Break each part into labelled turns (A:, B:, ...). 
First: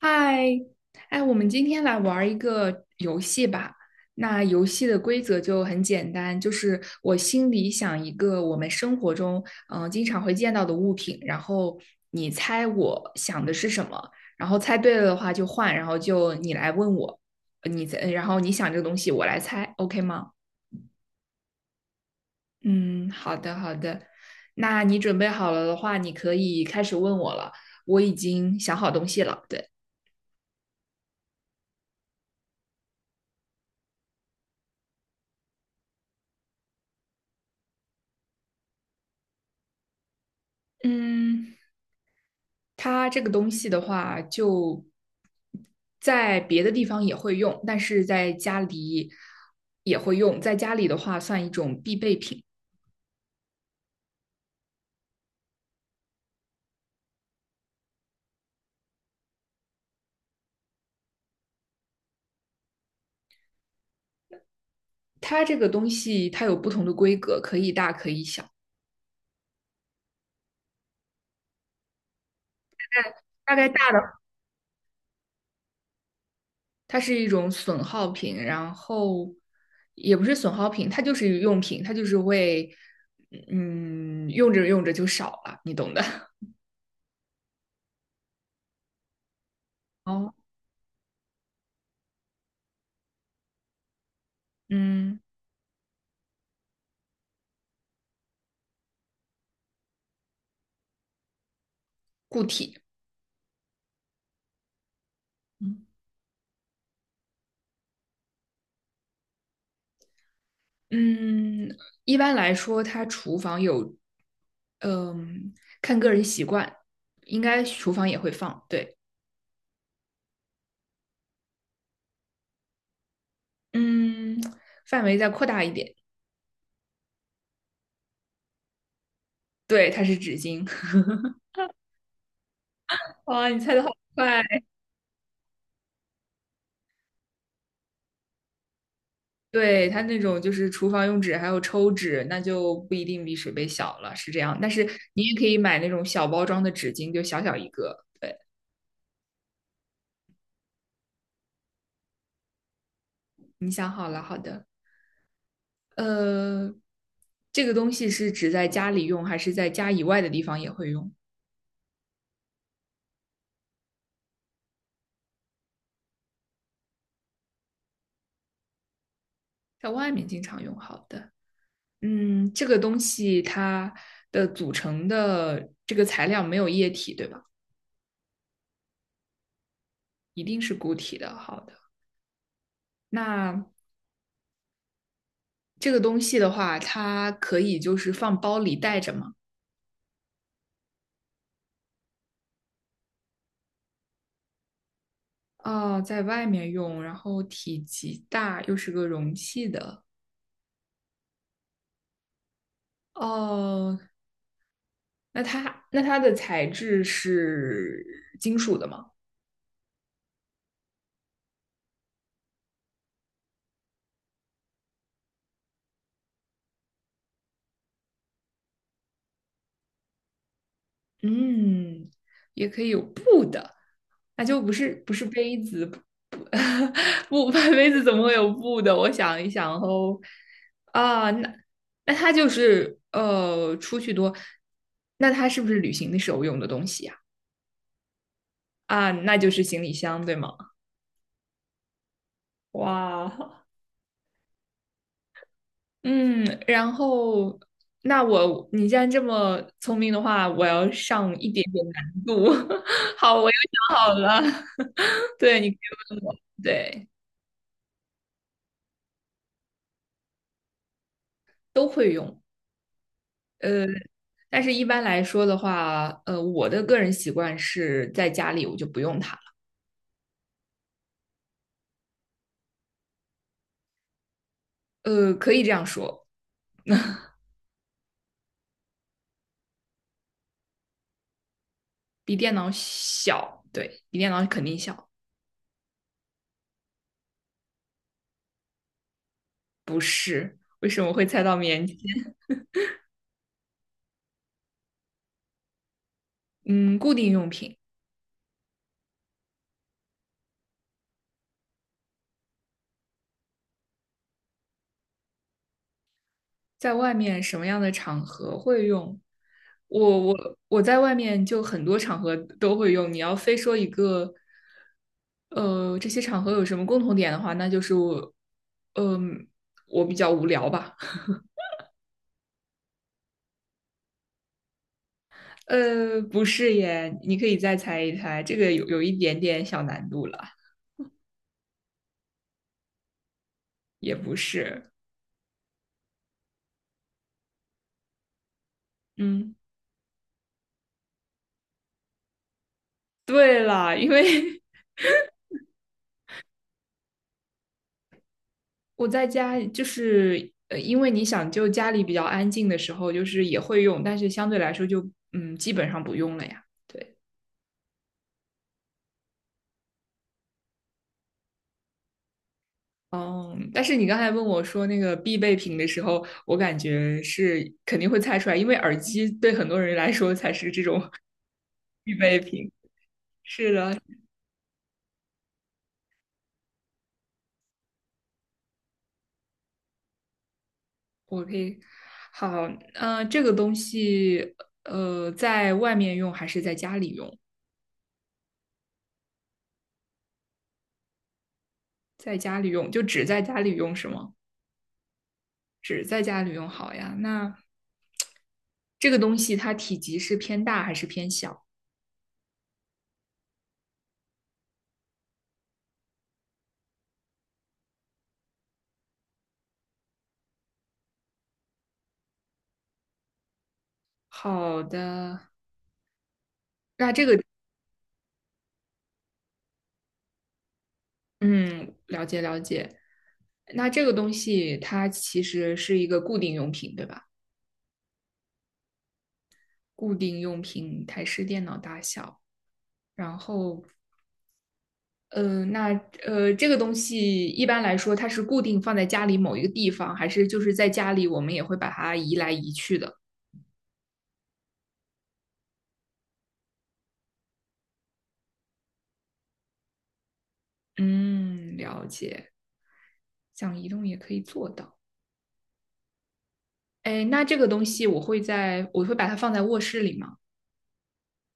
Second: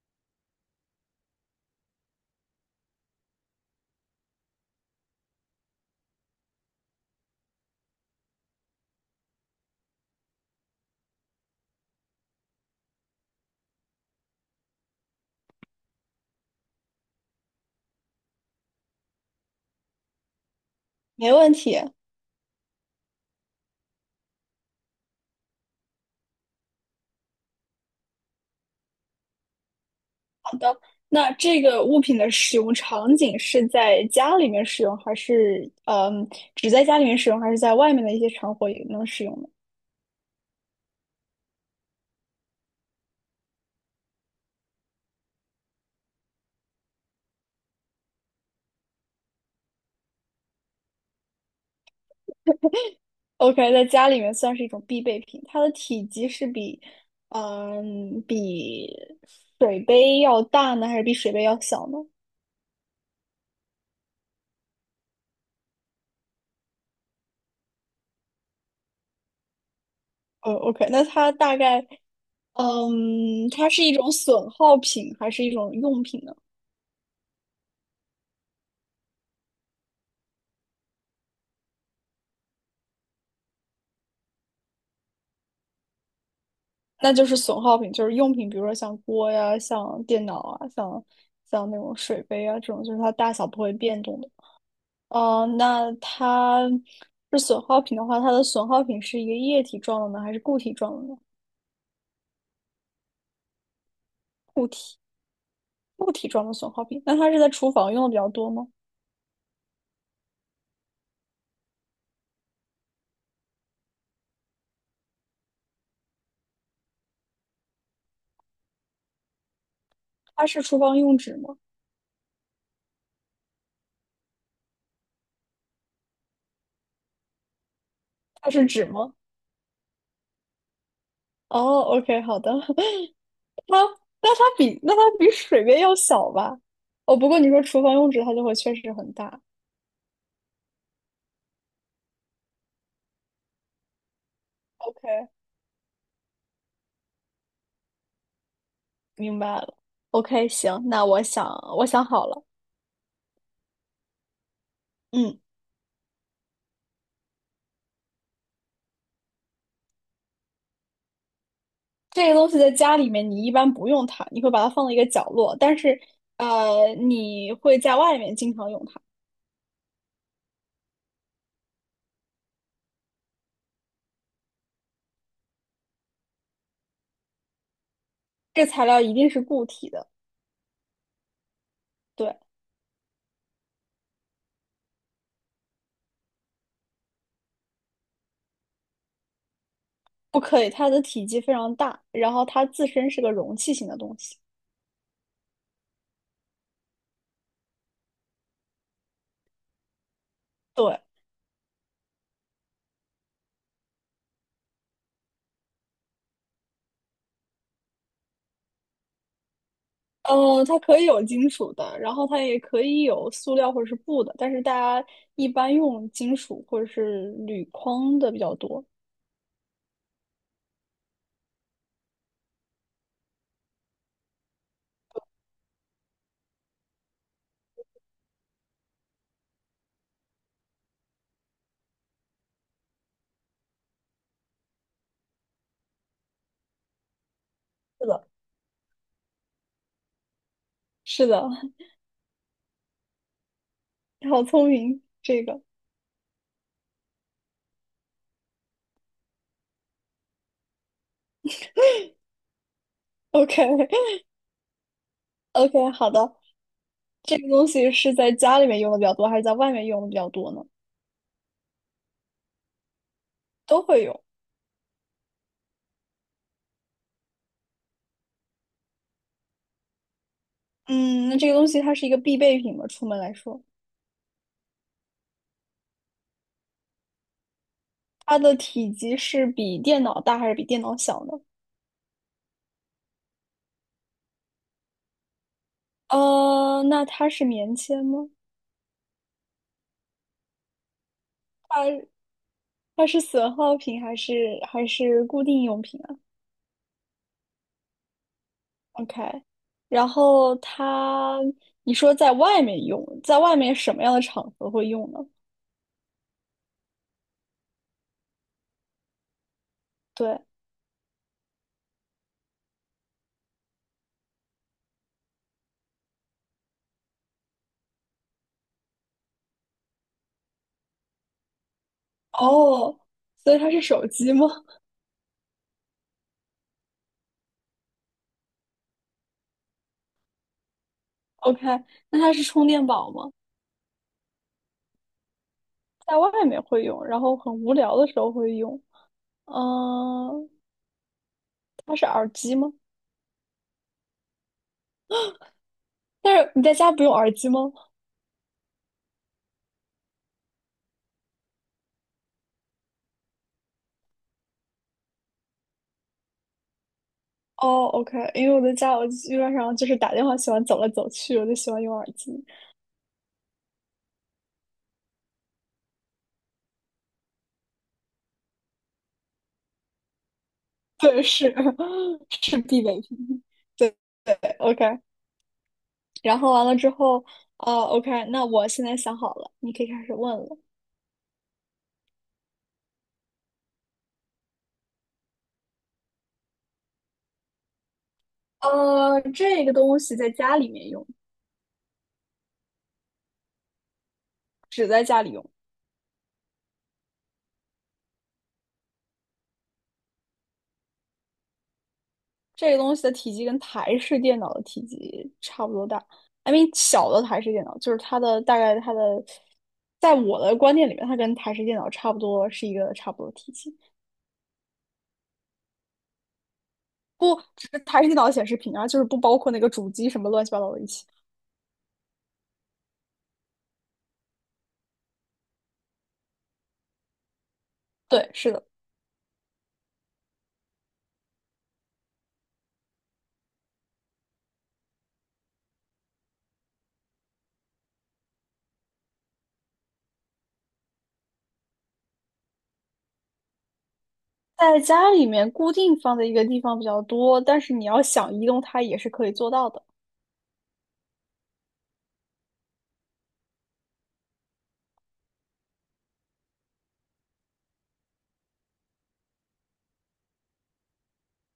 A: 嗨，哎，我们今天来玩儿一个游戏吧。那游戏的规则就很简单，就是我心里想一个我们生活中经常会见到的物品，然后你猜我想的是什么，然后猜对了的话就换，然后就你来问我，你猜，然后你想这个东西我来猜，OK 吗？
B: 没问题。
A: 嗯，好的好的。那你准备好了的话，你可以开始问我了。我已经想好东西了，对。
B: 好的，那这个物品的使用场景是在家里面使用，还是只在家里面使用，还是在外面的一些场合也能使用呢
A: 嗯，它这个东西的话，就在别的地方也会用，但是在家里也会用。在家里的话，算一种必备品。
B: ？OK,在家里面算是一种必备品，它的体积是比比水杯要大呢，还是比水杯要小呢？
A: 它这个东西它有不同的规格，可以大可以小。
B: OK,那它大概嗯，
A: 大概
B: 它是
A: 大
B: 一
A: 的，
B: 种损耗品，还是一种用品呢？
A: 它是一种损耗品，然后也不是损耗品，它就是用品，它就是为用着用着就少了，你懂的。
B: 那就是损耗品，就是用品，比如说像锅呀、像电
A: 哦，
B: 脑啊、像那种水杯啊这种，就是它大小不会变动的。
A: 嗯，
B: 哦，那它是损耗品的话，它的损耗品是一个液体状的呢，还是固体状的呢？
A: 固体。
B: 固体。固体状的损耗品，那它是在厨房用的比较多吗？
A: 嗯，一般来说，它厨房有嗯，看个人习惯，应该厨房也会放。对，
B: 它是厨房用纸吗？
A: 嗯，范围再扩大一点。
B: 它是纸吗？
A: 对，它是纸巾。
B: 哦，OK,好的。
A: 哇，你猜
B: 它
A: 的好
B: 那
A: 快！
B: 它比那它比水杯要小吧？哦，不过你说厨房用纸，它就会确实很大。
A: 对，它那种就是厨房用纸，还有抽纸，那就不一定比水杯小了，是这样。但是你
B: OK。
A: 也可以买那种小包装的纸巾，就小小一个。对，
B: 明白了。OK,行，那我想好了，
A: 你想好了，好的。
B: 嗯，
A: 呃，这个东西是指在家里用，还是在家以外的地方也会用？
B: 这个东西在家里面你一般不用它，你会把它放到一个角落，但是你会在外面经常用它。
A: 在外面经常用。好的。嗯，这个东西它的组成的这个材料没有液体，对吧？
B: 这材料一定是固体的，
A: 一定是固体的。好的，
B: 对，
A: 那这个东西的话，它可以就是放包里带着吗？
B: 不可以，它的体积非常大，然后它自身是个容器型的东西，
A: 哦，在外面用，然后体积大，又是个容器的。
B: 对，
A: 哦，那它的材质是金属的吗？
B: 嗯、它可以有金属的，然后它也可以有塑料或者是布的，但是大家一般用金属或者是铝框的比较多。
A: 嗯，也可以有布的，那就不是杯子，不 不，杯子怎么会有布的？我想一想哦，啊，那它就是出去多，那它是不是旅行的时候用的东西呀？
B: 是的，
A: 啊，那就是行李箱，对吗？
B: 是的，
A: 哇
B: 好聪明，这个。
A: 嗯，然后你既然这么聪明的话，我要上一点点难度。好，我又
B: OK
A: 想好了，对，你可
B: OK,好
A: 以问
B: 的。
A: 我，对。
B: 这个东西是在家里面用的比较多，还是在外面用的比较多呢？
A: 都会用。
B: 都
A: 呃，
B: 会用。
A: 但是一般来说的话，我的个人习惯是在家里我就不用它了。
B: 嗯，那这个东西它是一个必备品吗？出门来说，
A: 呃，可以这样说，
B: 它的体积是比电脑大还是比电脑小呢？
A: 比电脑小，对，比电脑肯定小。
B: 那它是棉签吗？
A: 不是，为什么会猜到棉签？
B: 它它是损耗品还是固定用品啊
A: 嗯，固定用品，
B: ？OK,然后它，你说在外面用，在外面什么样的场合会用呢？
A: 在外面什么样的场合会用？我
B: 对，
A: 我我在外面就很多场合都会用。你要非说一个，呃，这些场合有什么共同点的话，那就是我，嗯、我比较无聊吧。
B: 哦，所以它是手机吗？
A: 呃，不是耶，你可以再猜一猜，这个有一点点小难度了，
B: OK,那它是充电宝吗？
A: 也不是。
B: 在外面会用，然后很无聊的时候会用。
A: 嗯，
B: 嗯、它是耳机吗？
A: 对了，因为
B: 但是你在家不用耳机吗？
A: 我在家就是因为你想，就家里比较安静的时候，就是也会用，但是相对来说就嗯，基本上不用了呀。对，
B: 哦，OK,因为我在家，我基本上就是打电话喜欢走来走去，我就喜欢用耳机。
A: 哦，但是你刚才问我说那个必备品的时候，我感觉是肯定会猜出来，因为耳机对很多人来说才是这种
B: 对，是
A: 必 备
B: 是
A: 品。
B: 必备品。
A: 是
B: 对对，OK。然后完了之后，哦，OK,那我现在想好了，你可以开始问了。
A: OK,好，这个东西，在外面用还是在家里用？
B: 呃，这个东西在家里面用，
A: 在家里用，就只在家里用是吗？
B: 只在家里用。
A: 只在家里用好呀。那这个东西它体积是偏大还是偏小？
B: 这个东西的体积跟台式电脑的体积差不多大，I mean 小的台式电脑，就是它的大概它的，在我的观念里面，它跟台式电脑差不多是一个差不多的体积，
A: 好的，那这个，
B: 不只是台式电脑显示屏啊，就是不包括那个主机什么乱七八糟的一起。
A: 嗯，了解了解。那这个东西它其实是一个固定用品，对吧？
B: 对，是的，
A: 固定用品，台式电脑大小，然后嗯，那这个东西一般来说，它是固定放在家里某一个地方，还是就是在家里我们也会把它移来移去的？
B: 在家里面固定放在一个地方比较多，但是你要想移动它也是可以做到的，
A: 嗯，了解，想移动也可以做到。哎，那这个东西我会在，我会把它放在卧室里吗？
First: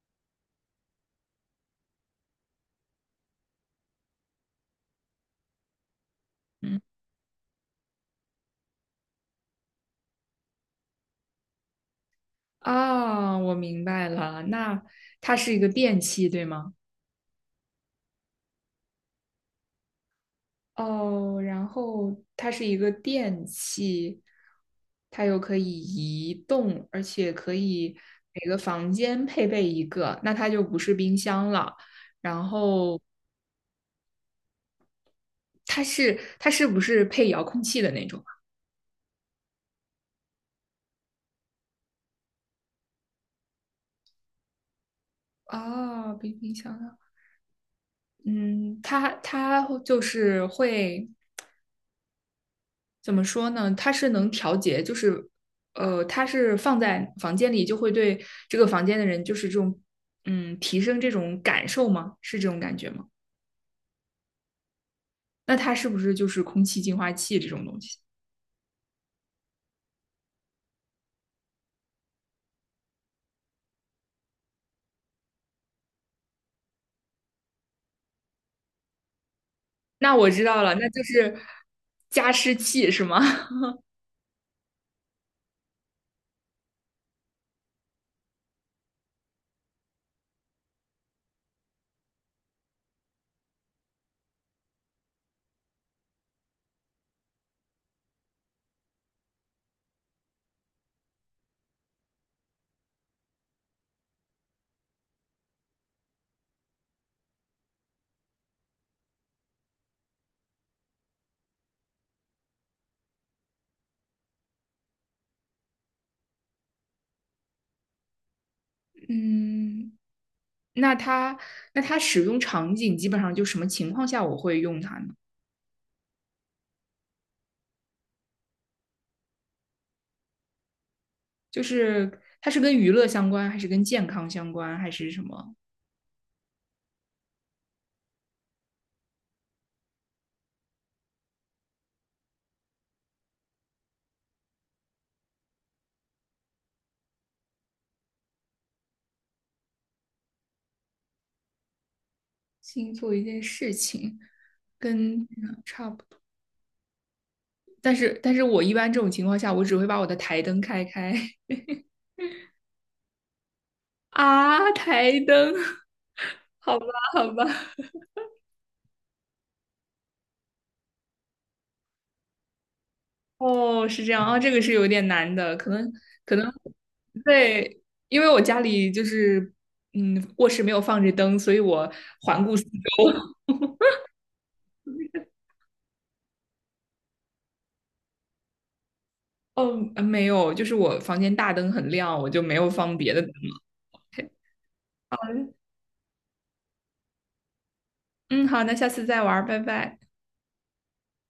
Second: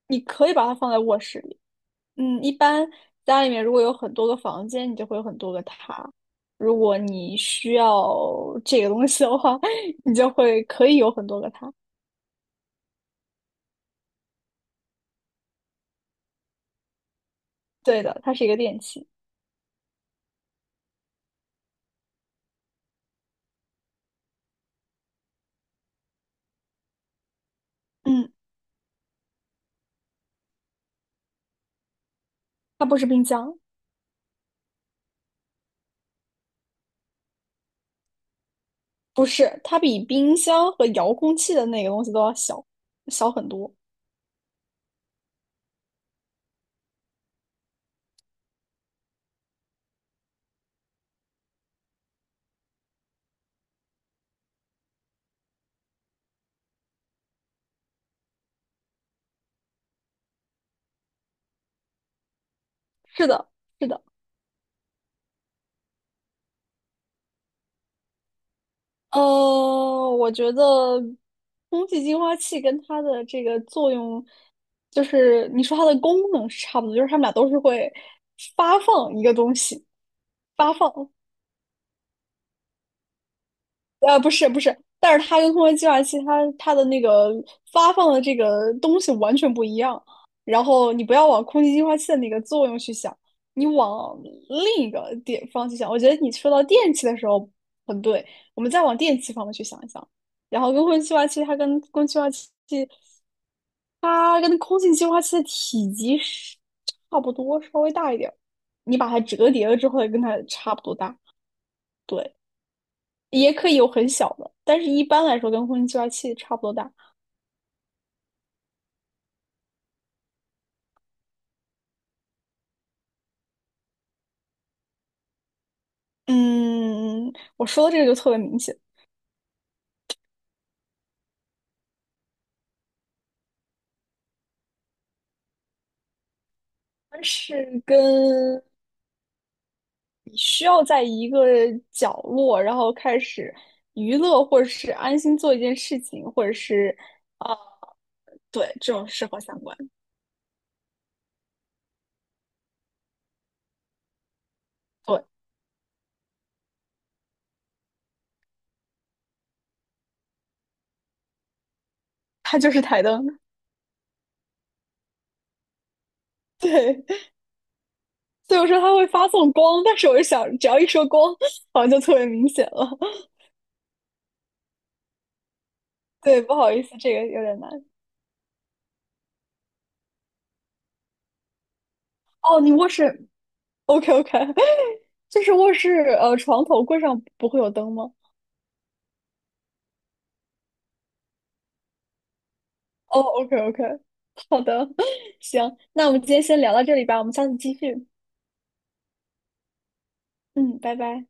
B: 你可以把它放在卧室里。嗯，一般家里面如果有很多个房间，你就会有很多个它。如
A: 嗯，
B: 果你需要这个东西的话，你就会可以有很多个它。
A: 啊，我明白了，那它是一个电器，对吗？
B: 对的，它是一个电器。
A: 哦，然后它是一个电器，它又可以移动，而且可以
B: 嗯，
A: 每个房间配备一个，那它就不是冰箱了。然
B: 它不
A: 后
B: 是冰箱，
A: 它是不是配遥控器的那种
B: 不是，它比冰箱和遥控器的那个东西都要小，小很多。
A: 啊？哦，比冰箱啊，嗯，它就是会。怎么说呢？它是能调节，就是它是放在房间里，就会对这个房间的人，就是这种嗯，提升这种感受吗？是这种感觉吗？
B: 是的，是的。
A: 那它是不是就是空气净化器这种东西？
B: 呃，我觉得空气净化器跟它的这个作用，就是你说它的功能是差不多，就是它们俩都是会发放一个东西，
A: 那我知道
B: 发
A: 了，那就
B: 放。
A: 是加湿器是吗？
B: 不是不是，但是它跟空气净化器它的那个发放的这个东西完全不一样。然后你不要往空气净化器的那个作用去想，你往另一个点方去想。我觉得你说到电器的时候很对，我们再往电器方面去想一想。然后跟空气净化器，它跟空气净化器的体积是差不多，稍微大一点儿。你把它折叠了之后，跟它差不多大。对，也可以有很小的，但是一般来说跟空气净化器差不多大。
A: 嗯，那它使用场景基本上就什么情况下我会用它呢？
B: 嗯，我说的这个就特别明显，
A: 就是它是跟娱乐相关，还是跟健康相关，还是什么？
B: 它是跟你需要在一个角落，然后开始娱乐或者是安心做一件事情，或者是啊、对，这种适合相关。
A: 新做一件事情，
B: 对，
A: 跟但是我一般这种情况下，我只会把我的台灯开开
B: 它就是台灯。
A: 啊，台灯，好吧
B: 对，
A: 好吧，
B: 所以我说它会发送光，但是我就想，只要一说光，好像就特别明显了。
A: 哦，是这样啊，这个是有点难的，可
B: 对，
A: 能
B: 不好意思，这个有点难。
A: 对，因为我家里就是卧室没有放着灯，所以我环顾
B: 哦，
A: 四
B: 你卧室
A: 周，
B: ，OK OK,就是卧室床头柜上不会有灯吗？
A: 哦没有，就是我房间大灯很亮，我就没有放别
B: 哦
A: 的灯
B: ，OK
A: 了。
B: OK,
A: OK,
B: 好的，行，那我们今天先聊到这里吧，我们下次继续。
A: 嗯，好，那下次再玩儿，拜拜。
B: 嗯，拜拜。